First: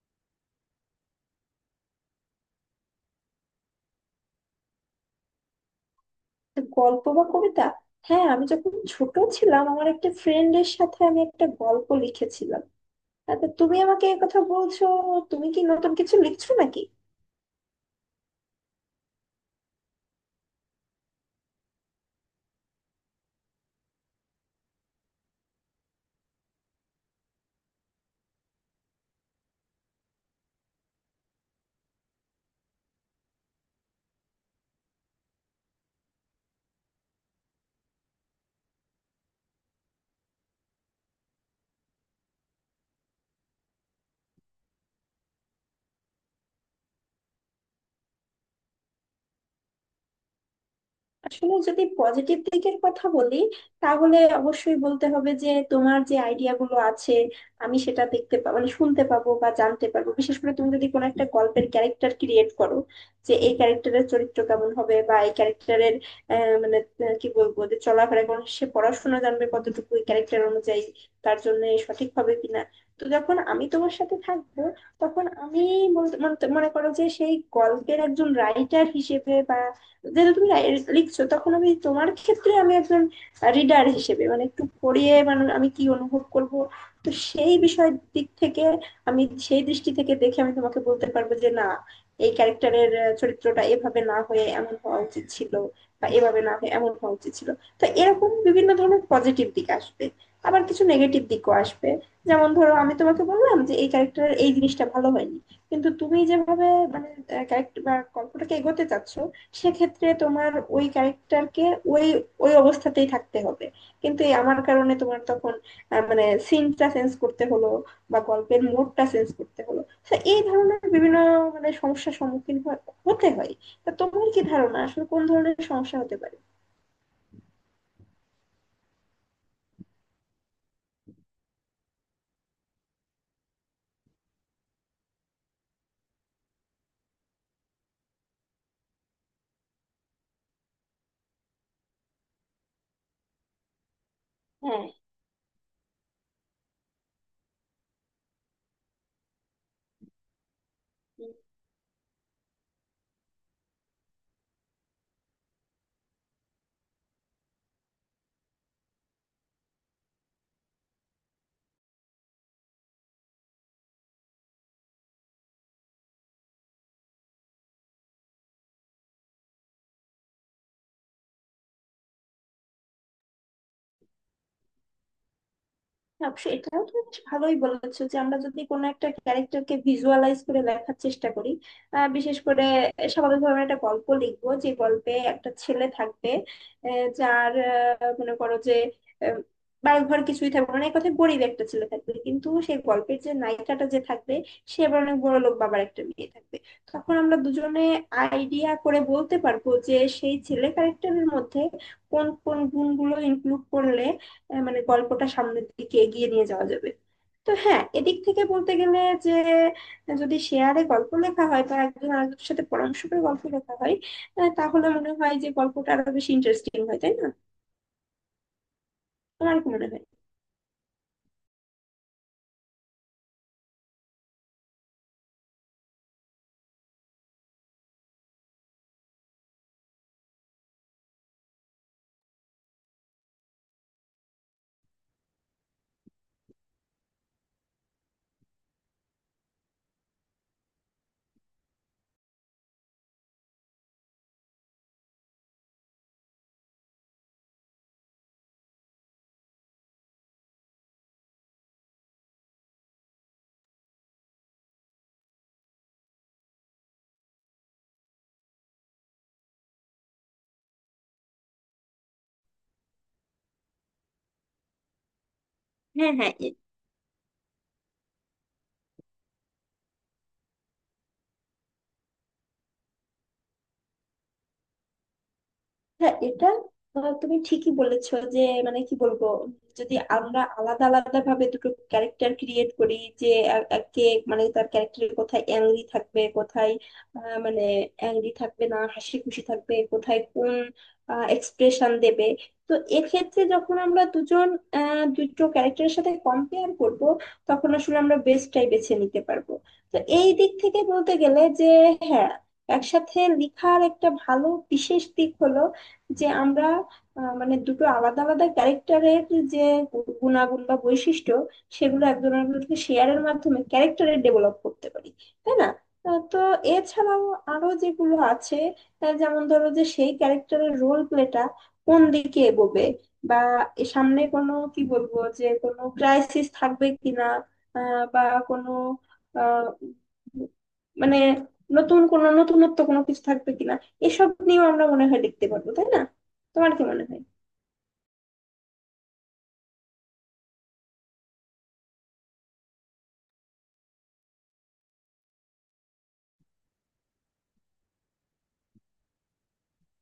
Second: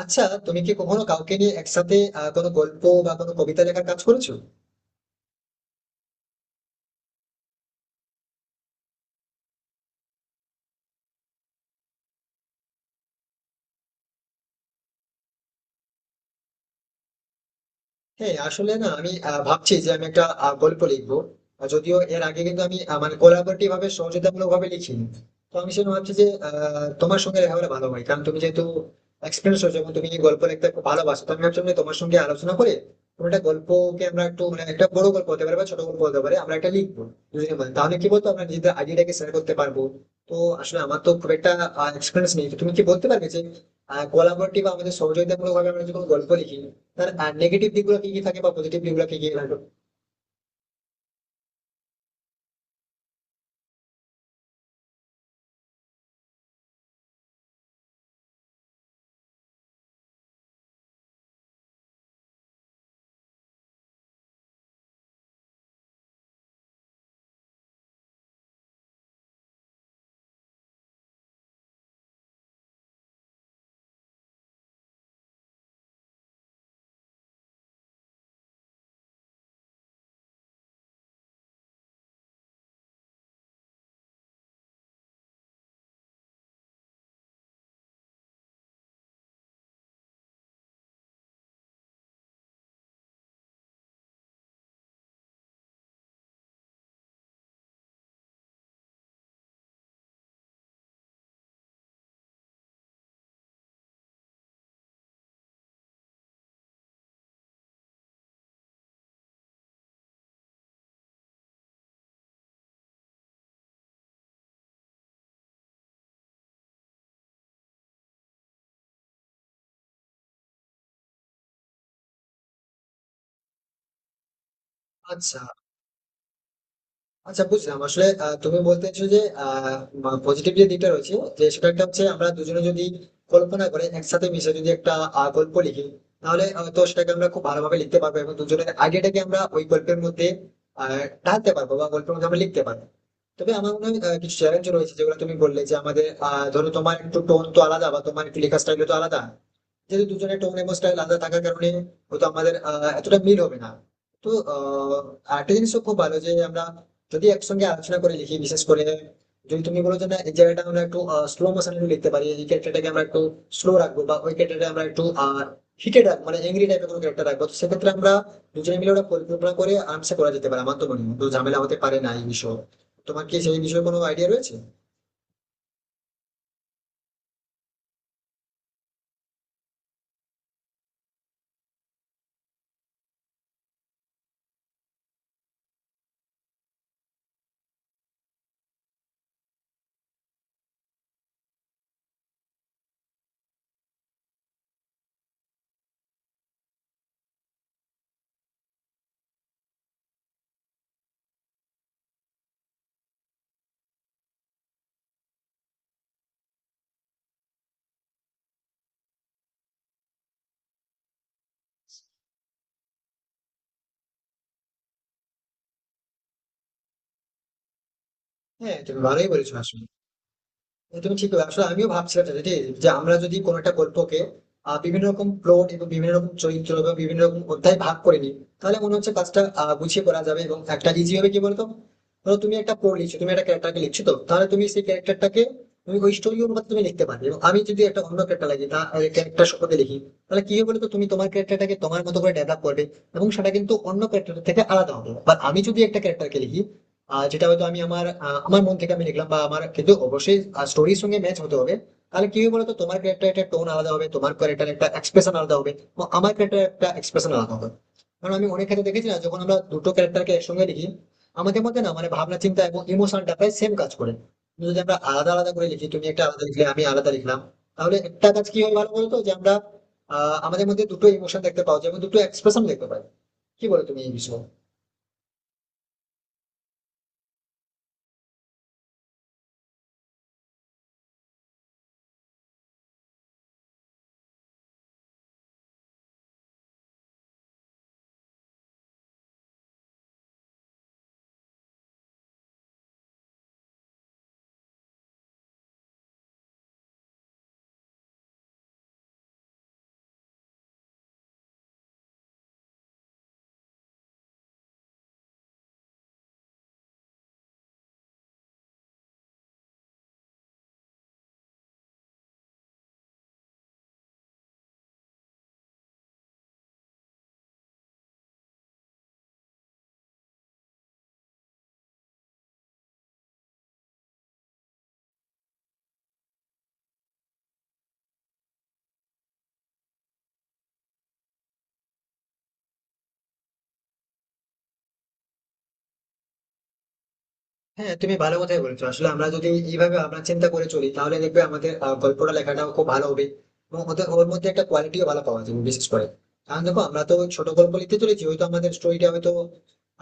আচ্ছা, তুমি কি কখনো কাউকে নিয়ে একসাথে কোনো গল্প বা কোনো কবিতা লেখার কাজ করেছো? গল্প বা কবিতা? হ্যাঁ, আমি যখন ছোট ছিলাম আমার একটা ফ্রেন্ডের সাথে আমি একটা গল্প লিখেছিলাম। আচ্ছা, তুমি আমাকে এই কথা বলছো? তুমি কি নতুন কিছু লিখছো নাকি? হ্যাঁ, আসলে না, আমি ভাবছি যে আমি একটা গল্প লিখবো। আর যদিও এর আগে কিন্তু আমি মানে কোলাবোরেটিভ ভাবে সহযোগিতামূলক ভাবে লিখিনি। তো আমি সেটা ভাবছি যে তোমার সঙ্গে লেখা হলে ভালো হয়, কারণ তুমি যেহেতু এক্সপিরিয়েন্স হয়েছে এবং তুমি গল্প লিখতে খুব ভালোবাসো। তো আমি ভাবছিলাম যে তোমার সঙ্গে আলোচনা করে কোনো একটা গল্পকে আমরা একটু মানে একটা বড় গল্প হতে পারে বা ছোট গল্প হতে পারে আমরা একটা লিখবো দুজনে মিলে। তাহলে কি বলতো, আমরা নিজেদের আইডিয়াটাকে শেয়ার করতে পারবো? তো আসলে আমার তো খুব একটা এক্সপিরিয়েন্স নেই, তো তুমি কি বলতে পারবে যে কোলাবোরেটিভ বা আমাদের সহযোগিতামূলক ভাবে আমরা যদি কোনো গল্প লিখি, তার নেগেটিভ দিকগুলো কি কি থাকে বা পজিটিভ দিকগুলো কি কি থাকে? আসলে যদি পজিটিভ দিকের কথা বলি, তাহলে অবশ্যই বলতে হবে যে তোমার যে আইডিয়া গুলো আছে আমি সেটা দেখতে পাবো, মানে শুনতে পাবো বা জানতে পারবো। বিশেষ করে তুমি যদি কোনো একটা গল্পের ক্যারেক্টার ক্রিয়েট করো যে এই ক্যারেক্টারের চরিত্র কেমন হবে বা এই ক্যারেক্টারের মানে কি বলবো, যে চলাফেরা কোন, সে পড়াশোনা জানবে কতটুকু, ক্যারেক্টার অনুযায়ী তার জন্য সঠিক হবে কিনা। তো যখন আমি তোমার সাথে থাকবো তখন আমি বলতে মানে মনে করো যে সেই গল্পের একজন রাইটার হিসেবে বা যেটা তুমি লিখছো, তখন আমি তোমার ক্ষেত্রে আমি একজন রিডার হিসেবে, মানে একটু পড়িয়ে মানে আমি কি অনুভব করব। তো সেই বিষয়ের দিক থেকে আমি সেই দৃষ্টি থেকে দেখে আমি তোমাকে বলতে পারবো যে না, এই ক্যারেক্টারের চরিত্রটা এভাবে না হয়ে এমন হওয়া উচিত ছিল, বা এভাবে না হয়ে এমন হওয়া উচিত ছিল। তো এরকম বিভিন্ন ধরনের পজিটিভ দিক আসবে, আবার কিছু নেগেটিভ দিকও আসবে। যেমন ধরো আমি তোমাকে বললাম যে এই ক্যারেক্টারের এই জিনিসটা ভালো হয়নি, কিন্তু তুমি যেভাবে মানে ক্যারেক্টার বা গল্পটাকে এগোতে চাচ্ছো, সেক্ষেত্রে তোমার ওই ক্যারেক্টারকে ওই ওই অবস্থাতেই থাকতে হবে। কিন্তু এই আমার কারণে তোমার তখন মানে সিনটা চেঞ্জ করতে হলো বা গল্পের মোডটা চেঞ্জ করতে হলো। তো এই ধরনের বিভিন্ন মানে সমস্যার হতে হয়। তা তোমার কি ধারণা আসলে কোন আচ্ছা, ধরনের সমস্যা হতে পারে? আচ্ছা, বুঝলাম। আসলে তুমি বলতেছো যে পজিটিভ যে দিকটা রয়েছে, যে সেটা একটা হচ্ছে আমরা দুজনে যদি কল্পনা করে একসাথে মিশে যদি একটা গল্প লিখি, তাহলে হয়তো সেটাকে আমরা খুব ভালোভাবে লিখতে পারবো এবং দুজনের আইডিয়াটাকে আমরা ওই গল্পের মধ্যে আহ ঢালতে পারবো বা গল্পের মধ্যে আমরা লিখতে পারবো। তবে আমার মনে হয় কিছু চ্যালেঞ্জ হ্যাঁ রয়েছে যেগুলো তুমি বললে যে আমাদের ধরো তোমার একটু টোন তো আলাদা বা তোমার একটু লেখার স্টাইল তো আলাদা। যেহেতু দুজনের টোন এবং স্টাইল আলাদা থাকার কারণে হয়তো আমাদের এতটা মিল হবে না। তো আরেকটা জিনিসও খুব ভালো যে আমরা যদি একসঙ্গে আলোচনা করে লিখি, বিশেষ করে যদি তুমি বলো যে না, এই জায়গাটা আমরা একটু স্লো মোশনে লিখতে পারি, এই ক্যারেক্টারটাকে আমরা একটু স্লো রাখবো বা ওই ক্যারেক্টারটা আমরা একটু হিটেড রাখবো, মানে এংরি টাইপের কোনো ক্যারেক্টার রাখবো। তো সেক্ষেত্রে আমরা দুজনে মিলে ওটা পরিকল্পনা করে আরামসে করা যেতে পারে। আমার তো মনে হয় তো ঝামেলা হতে পারে না এই বিষয়ে। তোমার কি সেই বিষয়ে কোনো আইডিয়া রয়েছে? হ্যাঁ, অবশ্য এটাও তুমি বেশ ভালোই বলেছো যে আমরা যদি কোনো একটা ক্যারেক্টারকে ভিজুয়ালাইজ করে লেখার চেষ্টা করি। বিশেষ করে স্বাভাবিকভাবে আমরা একটা গল্প লিখবো যে গল্পে একটা ছেলে থাকবে, যার মনে করো যে আহ, বাড়ি ঘর কিছুই থাকবে না, মানে এক কথায় গরিব একটা ছেলে থাকবে। কিন্তু সেই গল্পের যে নায়িকাটা যে থাকবে, সে আবার অনেক বড় লোক বাবার একটা মেয়ে থাকবে। তখন আমরা দুজনে আইডিয়া করে বলতে পারবো যে সেই ছেলে ক্যারেক্টারের মধ্যে কোন কোন গুণগুলো ইনক্লুড করলে মানে গল্পটা সামনের দিকে এগিয়ে নিয়ে যাওয়া যাবে। তো হ্যাঁ, এদিক থেকে বলতে গেলে যে যদি শেয়ারে গল্প লেখা হয় বা একজন আরেকজনের সাথে পরামর্শ করে গল্প লেখা হয়, তাহলে মনে হয় যে গল্পটা আরো বেশি ইন্টারেস্টিং হয়, তাই না? হ্যাঁ, তুমি ভালোই বলেছো। তোমার কি আসলে মনে হয়? না, তুমি ঠিক বলে আসলে আমিও ভাবছিলাম, এটা ঠিক, যে আমরা যদি কোনো একটা গল্পকে বিভিন্ন রকম প্লট এবং বিভিন্ন রকম চরিত্র এবং বিভিন্ন রকম অধ্যায় ভাগ করে নিই, তাহলে মনে হচ্ছে কাজটা গুছিয়ে করা যাবে এবং একটা ইজি হবে। কি বলতো, ধরো তুমি একটা প্লট লিখছো, তুমি একটা ক্যারেক্টারকে লিখছো, তো তাহলে তুমি সেই ক্যারেক্টারটাকে তুমি ওই স্টোরি অনুপাতে তুমি লিখতে পারবে, এবং আমি যদি একটা অন্য ক্যারেক্টার লাগি তা ক্যারেক্টার সম্পর্কে লিখি, তাহলে কি হবে বলতো? তুমি তোমার ক্যারেক্টারটাকে তোমার মতো করে ডেভেলপ করবে এবং সেটা কিন্তু অন্য ক্যারেক্টার থেকে আলাদা হবে। বা আমি যদি একটা ক্যারেক্টারকে লিখি যেটা হয়তো আমি আমার আমার মন থেকে আমি লিখলাম, বা আমার কিন্তু অবশ্যই স্টোরির সঙ্গে ম্যাচ হতে হবে। তাহলে কি হবে বলতো, তোমার ক্যারেক্টার একটা টোন আলাদা হবে, তোমার ক্যারেক্টার একটা এক্সপ্রেশন আলাদা হবে এবং আমার ক্যারেক্টার একটা এক্সপ্রেশন আলাদা হবে। কারণ আমি অনেক ক্ষেত্রে দেখেছি না, যখন আমরা দুটো ক্যারেক্টারকে একসঙ্গে লিখি, আমাদের মধ্যে না মানে ভাবনা চিন্তা এবং ইমোশনটা প্রায় সেম কাজ করে। কিন্তু যদি আমরা আলাদা আলাদা করে লিখি, তুমি হ্যাঁ, একটা হ্যাঁ। আলাদা লিখলে আমি আলাদা লিখলাম, তাহলে একটা কাজ কি হয় ভালো বলতো, যে আমরা আমাদের মধ্যে দুটো ইমোশন দেখতে পাওয়া যায় এবং দুটো এক্সপ্রেশন দেখতে পাই। কি বলো তুমি এই বিষয়ে? হ্যাঁ এটা তুমি ঠিকই বলেছো যে মানে কি বলবো, যদি আমরা আলাদা আলাদা ভাবে দুটো ক্যারেক্টার ক্রিয়েট করি যে একে মানে তার ক্যারেক্টারের কোথায় অ্যাংরি থাকবে কোথায় মানে অ্যাংরি থাকবে না হাসি খুশি থাকবে, কোথায় কোন এক্সপ্রেশন দেবে। তো এক্ষেত্রে যখন আমরা দুজন দুটো ক্যারেক্টারের সাথে কম্পেয়ার করব, তখন আসলে আমরা বেস্টটাই বেছে নিতে পারবো। তো এই দিক থেকে বলতে গেলে যে হ্যাঁ, একসাথে লেখার একটা ভালো বিশেষ দিক হলো যে আমরা মানে দুটো আলাদা আলাদা ক্যারেক্টারের যে গুণাগুণ বা বৈশিষ্ট্য, সেগুলো একজন আরেকজনকে শেয়ারের মাধ্যমে ক্যারেক্টারের ডেভেলপ করতে পারি, তাই না? তো এছাড়াও আরো যেগুলো আছে, যেমন ধরো যে সেই ক্যারেক্টারের রোল প্লেটা কোন দিকে এগোবে, বা এ সামনে কোনো কি বলবো, যে কোনো ক্রাইসিস থাকবে কিনা, বা কোনো আহ, মানে নতুন কোনো নতুনত্ব কোনো কিছু থাকবে কিনা, এসব নিয়েও আমরা মনে হয় লিখতে পারবো, তাই না? তোমার কি মনে হয়? হ্যাঁ, তুমি ভালো কথাই বলেছো। আসলে আমরা যদি এইভাবে আমরা চিন্তা করে চলি, তাহলে দেখবে আমাদের গল্পটা লেখাটাও খুব ভালো হবে এবং ওর মধ্যে একটা কোয়ালিটিও ভালো পাওয়া যাবে। বিশেষ করে কারণ দেখো, আমরা তো ছোট গল্প লিখতে চলেছি, হয়তো আমাদের স্টোরিটা হয়তো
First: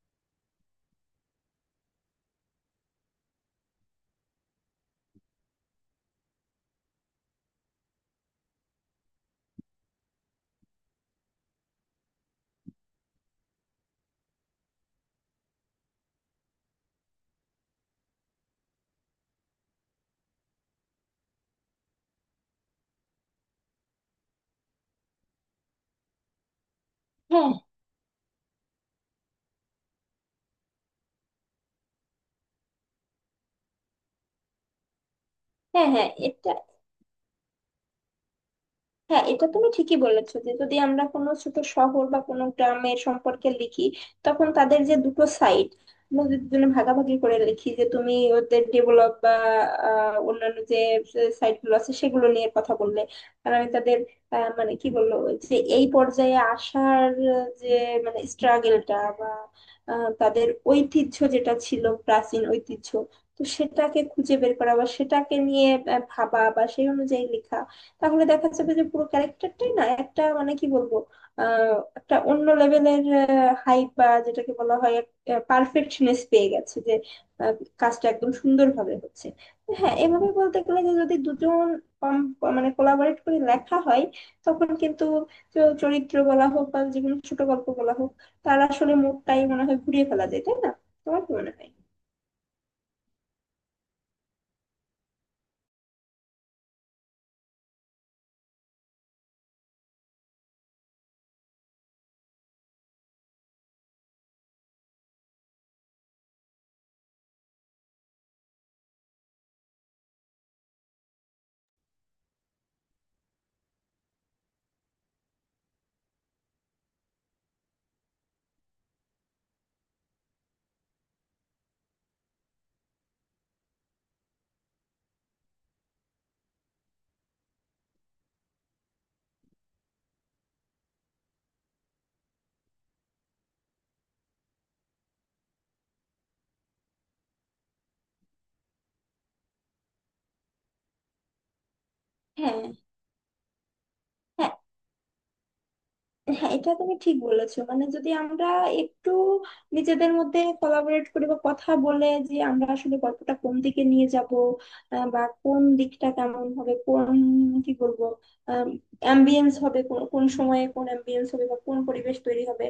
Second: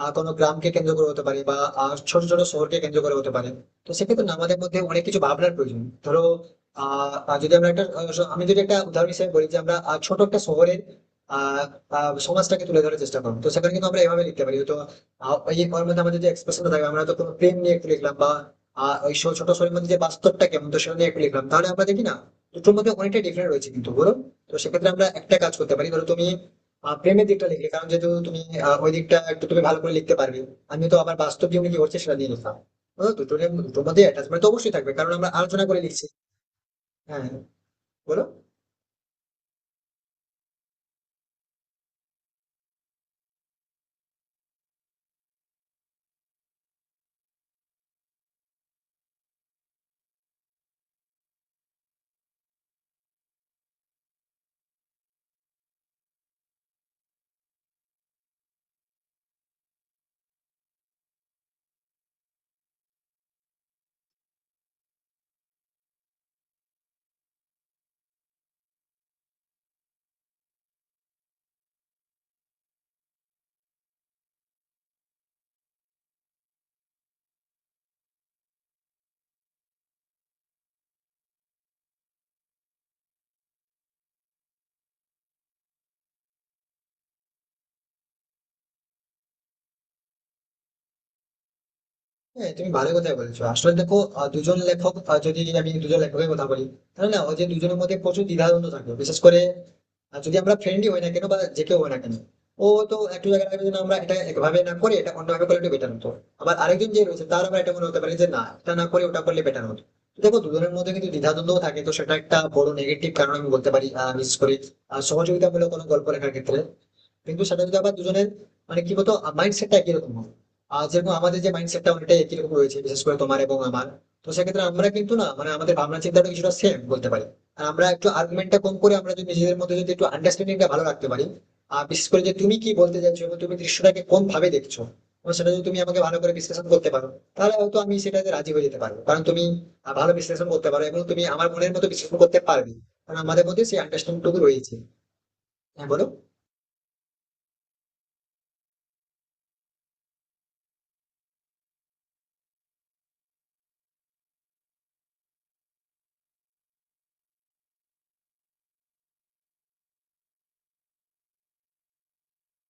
কোনো গ্রামকে কেন্দ্র করে হতে পারে বা ছোট ছোট শহরকে কেন্দ্র করে হতে পারে। তো সেক্ষেত্রে না আমাদের মধ্যে অনেক কিছু ভাবনার প্রয়োজন। ধরো, আহ আহ, যদি আমরা একটা আমি যদি একটা উদাহরণ হিসেবে বলি যে আমরা ছোট একটা শহরের আহ আহ, সমাজটাকে তুলে ধরার চেষ্টা করবো, তো সেখানে কিন্তু আমরা এভাবে লিখতে পারি তো। ওই ওর মধ্যে আমাদের যে এক্সপ্রেশনটা থাকবে, আমরা তো কোনো প্রেম নিয়ে একটু লিখলাম বা ওই ছোট ছোট শরীর মধ্যে যে বাস্তবটা কেমন তো সেটা নিয়ে একটু লিখলাম, তাহলে আমরা দেখি না দুটোর মধ্যে অনেকটা ডিফারেন্ট রয়েছে কিন্তু, বলো? তো সেক্ষেত্রে আমরা একটা কাজ করতে পারি, ধরো তুমি প্রেমের দিকটা হ্যাঁ, লিখলে, কারণ যেহেতু তুমি ওই দিকটা একটু তুমি ভালো করে লিখতে পারবে। আমি তো আবার বাস্তব জীবনে কি হচ্ছে সেটা নিয়ে লিখলাম। বুঝলো? দুটোর দুটোর মধ্যে অ্যাটাচমেন্ট তো অবশ্যই থাকবে, কারণ আমরা আলোচনা করে হ্যাঁ। লিখছি। হ্যাঁ, বলো। হ্যাঁ, এটা তুমি ঠিকই বলেছো যে যদি আমরা কোনো ছোট শহর বা কোনো গ্রামের সম্পর্কে লিখি, তখন তাদের যে দুটো সাইড আমরা যদি দুজনে ভাগাভাগি করে লিখি, যে তুমি ওদের ডেভেলপ বা অন্যান্য যে সাইট গুলো আছে সেগুলো নিয়ে কথা বললে, আর আমি তাদের মানে কি বললো, যে এই পর্যায়ে আসার যে মানে স্ট্রাগেলটা বা তাদের ঐতিহ্য যেটা ছিল প্রাচীন ঐতিহ্য, তো সেটাকে খুঁজে বের করা বা সেটাকে নিয়ে ভাবা বা সেই অনুযায়ী লেখা। তাহলে দেখা যাবে যে পুরো ক্যারেক্টারটাই না একটা মানে কি বলবো, একটা অন্য লেভেলের হাইপ বা যেটাকে বলা হয় পারফেকশনেস পেয়ে গেছে, যে আহ, কাজটা একদম সুন্দরভাবে হচ্ছে। তো হ্যাঁ, এভাবে বলতে গেলে যে যদি দুজন কম- মানে কোলাবরেট করে লেখা হয়, তখন কিন্তু চরিত্র বলা হোক বা যে কোনো ছোট গল্প বলা হোক, তার আসলে মুডটাই মনে হয় ঘুরিয়ে ফেলা যায়, তাই না? তোমার কি মনে হয়? হ্যাঁ, তুমি ভালো কথাই বলেছো। আসলে দেখো, দুজন লেখক যদি আমি দুজন লেখকের কথা বলি, তাহলে না ওই যে দুজনের মধ্যে প্রচুর দ্বিধাদ্বন্দ্ব থাকবে। বিশেষ করে যদি আমরা ফ্রেন্ডলি হই না কেন বা যে কেউ হই না কেন, ও তো একটু জায়গায় থাকবে যে না, আমরা এটা একভাবে না করে এটা অন্যভাবে করলে একটু বেটার হতো। আবার আরেকজন যে রয়েছে তার আবার এটা মনে হতে পারে যে না, এটা না করে ওটা করলে বেটার হতো। তো দেখো, দুজনের মধ্যে কিন্তু দ্বিধাদ্বন্দ্ব থাকে, তো সেটা একটা বড় নেগেটিভ কারণ আমি বলতে পারি বিশেষ করে সহযোগিতামূলক কোনো গল্প লেখার ক্ষেত্রে। কিন্তু সেটা যদি আবার দুজনের মানে কি বলতো মাইন্ডসেটটা একই রকম হয়, যেরকম আমাদের যে মাইন্ডসেটটা অনেকটাই একই রকম রয়েছে, বিশেষ করে তোমার এবং আমার, তো সেক্ষেত্রে আমরা কিন্তু না মানে আমাদের ভাবনা চিন্তাটা কিছুটা সেম বলতে পারি। আর আমরা একটু আর্গুমেন্টটা কম করে আমরা যদি নিজেদের মধ্যে যদি একটু আন্ডারস্ট্যান্ডিংটা ভালো রাখতে পারি, আর বিশেষ করে যে তুমি কি বলতে চাইছো এবং তুমি দৃশ্যটাকে কোন ভাবে দেখছো, এবং সেটা যদি তুমি আমাকে ভালো করে বিশ্লেষণ করতে পারো, তাহলে হয়তো আমি সেটাতে রাজি হয়ে যেতে পারবো, কারণ তুমি ভালো বিশ্লেষণ করতে পারো এবং তুমি আমার মনের মতো বিশ্লেষণ করতে হ্যাঁ, পারবে, কারণ আমাদের মধ্যে সেই আন্ডারস্ট্যান্ডিংটুকু হ্যাঁ। রয়েছে। হ্যাঁ, বলো। হ্যাঁ এটা তুমি ঠিক বলেছো, মানে যদি আমরা একটু নিজেদের মধ্যে কোলাবরেট করি বা কথা বলে যে আমরা আসলে গল্পটা কোন দিকে নিয়ে যাব, বা কোন দিকটা কেমন হবে, কোন কি বলবো অ্যাম্বিয়েন্স হবে, কোন কোন সময়ে কোন অ্যাম্বিয়েন্স হবে বা কোন পরিবেশ তৈরি হবে,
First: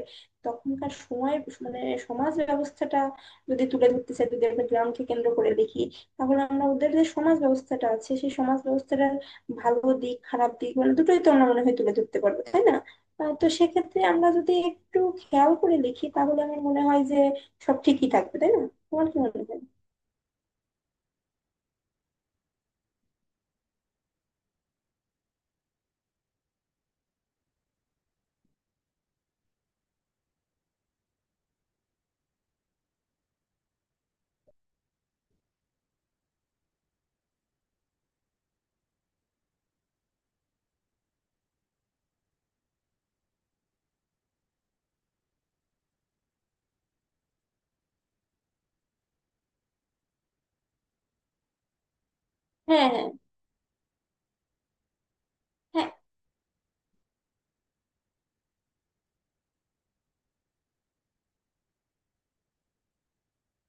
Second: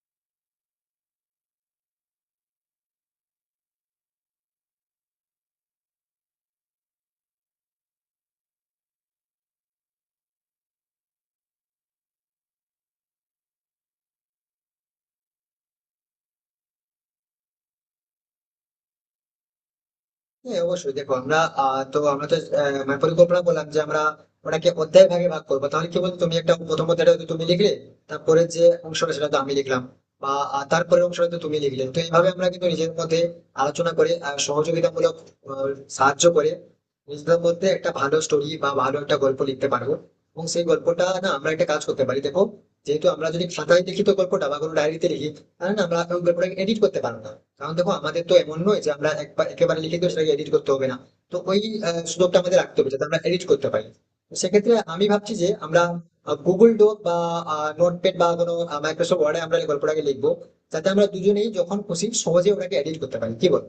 তখনকার সময়ের মানে সমাজ ব্যবস্থাটা যদি তুলে ধরতে চাই, যদি একটা গ্রামকে কেন্দ্র করে দেখি, তাহলে আমরা ওদের যে সমাজ ব্যবস্থাটা আছে সেই সমাজ ব্যবস্থাটার ভালো দিক খারাপ দিক মানে দুটোই তো আমরা মনে হয় তুলে ধরতে পারবো, তাই না? তো সেক্ষেত্রে আমরা যদি একটু খেয়াল করে লিখি, তাহলে আমার মনে হয় যে সব ঠিকই থাকবে, তাই না? তোমার কি মনে হয়? হ্যাঁ, অবশ্যই। দেখো আমরা আহ, তো আমরা তো আহ, মানে পরিকল্পনা করলাম যে আমরা ওটাকে অধ্যায় ভাগে ভাগ করবো। তাহলে কি বলতো, তুমি একটা প্রথম অধ্যায়টা হয়তো তুমি লিখলে, তারপরে যে অংশটা সেটা তো আমি লিখলাম, বা তারপরের অংশটা তো তুমি লিখলে। তো এইভাবে আমরা কিন্তু নিজের মধ্যে আলোচনা করে সহযোগিতামূলক আহ, সাহায্য করে নিজেদের মধ্যে একটা ভালো স্টোরি বা ভালো একটা গল্প লিখতে পারবো। এবং সেই গল্পটা না আমরা একটা কাজ করতে পারি, দেখো যেহেতু আমরা যদি খাতায় লিখিত গল্পটা বা কোনো ডায়েরিতে লিখি, তাহলে না আমরা ওই গল্পটাকে এডিট করতে পারবো না। কারণ দেখো, আমাদের তো এমন নয় যে আমরা একবার একেবারে লিখে তো সেটাকে এডিট করতে হবে না। তো ওই সুযোগটা আমাদের রাখতে হ্যাঁ, হবে যাতে হ্যাঁ। আমরা এডিট করতে পারি। তো সেক্ষেত্রে আমি ভাবছি যে আমরা হ্যাঁ, গুগল ডক বা নোটপ্যাড বা কোনো মাইক্রোসফট ওয়ার্ডে আমরা এই গল্পটাকে লিখবো, যাতে আমরা দুজনেই যখন খুশি সহজে ওটাকে এডিট করতে পারি, কি বল?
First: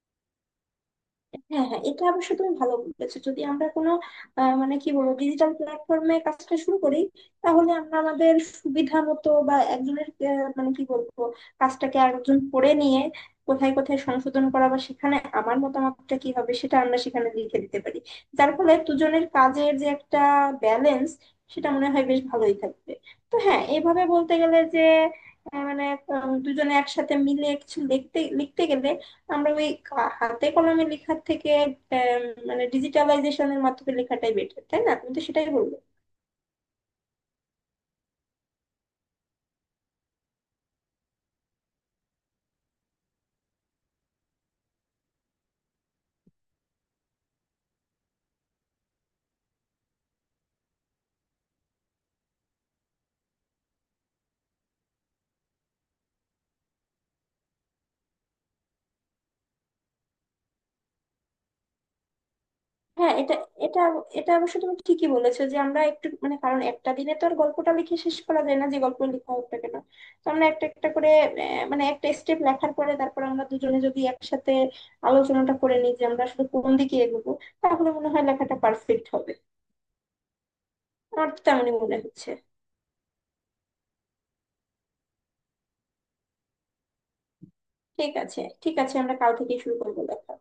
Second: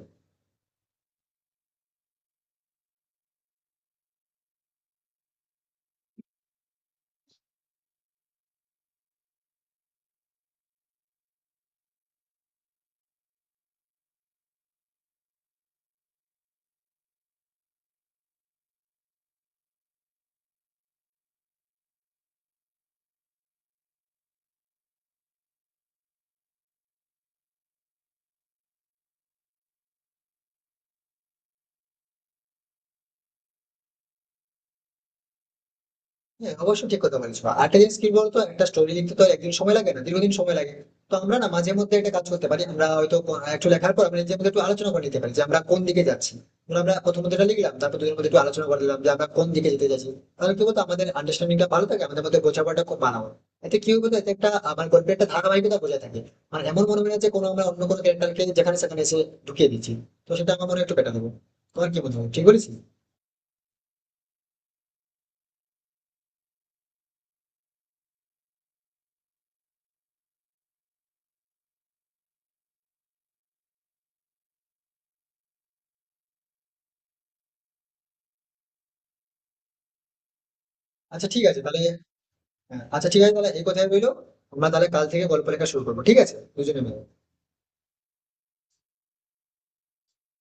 হ্যাঁ, হ্যাঁ, এটা অবশ্য তুমি ভালো বলেছো। যদি আমরা কোনো মানে কি বলবো ডিজিটাল প্ল্যাটফর্মে কাজটা শুরু করি, তাহলে আমরা আমাদের সুবিধা মতো বা একজনের মানে কি বলবো কাজটাকে আরেকজন পড়ে নিয়ে কোথায় কোথায় সংশোধন করা বা সেখানে আমার মতামতটা কি হবে সেটা আমরা সেখানে লিখে দিতে পারি, যার ফলে দুজনের কাজের যে একটা ব্যালেন্স সেটা মনে হয় বেশ ভালোই থাকবে। তো হ্যাঁ, এভাবে বলতে গেলে যে মানে দুজনে একসাথে মিলে কিছু লিখতে লিখতে গেলে আমরা ওই হাতে কলমে লেখার থেকে আম, মানে ডিজিটালাইজেশনের মাধ্যমে লেখাটাই বেটার, তাই না? তুমি তো সেটাই বললে। হ্যাঁ, অবশ্যই ঠিক কথা বলেছো। আরেকটা জিনিস কি বলতো, একটা স্টোরি লিখতে তো একদিন সময় লাগে না, দীর্ঘদিন সময় লাগে। তো আমরা না মাঝে মধ্যে একটা কাজ করতে পারি, আমরা হয়তো একটু লেখার পর আমরা নিজের মধ্যে একটু আলোচনা করে নিতে পারি যে আমরা কোন দিকে যাচ্ছি। ধরো আমরা প্রথমত এটা লিখলাম, তারপর দুজনের মধ্যে একটু আলোচনা করে নিলাম যে আমরা কোন দিকে যেতে যাচ্ছি। তাহলে কি বলতো, আমাদের আন্ডারস্ট্যান্ডিংটা ভালো থাকে, আমাদের মধ্যে বোঝাপড়াটা খুব ভালো হয়। এতে কি হবে তো, এতে একটা আমার গল্পে একটা ধারাবাহিকতা বজায় থাকে। মানে এমন মনে হয় না যে কোনো আমরা অন্য কোনো ক্যারেক্টারকে যেখানে সেখানে এসে ঢুকিয়ে দিচ্ছি। তো সেটা আমার মনে হয় একটু বেটার হবে। তোমার কি মনে হয়, ঠিক বলেছি? হ্যাঁ এটা এটা এটা অবশ্য তুমি ঠিকই বলেছো যে আমরা একটু মানে, কারণ একটা দিনে তো আর গল্পটা লিখে শেষ করা যায় না, যে গল্প লেখা হোক না কেন। তো আমরা একটা একটা করে মানে একটা স্টেপ লেখার পরে তারপর আমরা দুজনে যদি একসাথে আলোচনাটা করে নিই যে আমরা আসলে কোন দিকে এগোবো, তাহলে মনে হয় লেখাটা পারফেক্ট হবে। আচ্ছা, আমার তো ঠিক আছে তেমনই তাহলে। মনে হচ্ছে। হ্যাঁ, আচ্ছা, ঠিক আছে তাহলে এই কথাই রইলো। আমরা তাহলে কাল থেকে গল্প লেখা শুরু করবো, ঠিক আছে, দুজনে মিলে। ঠিক আছে, ঠিক আছে, আমরা কাল থেকেই শুরু করবো লেখা।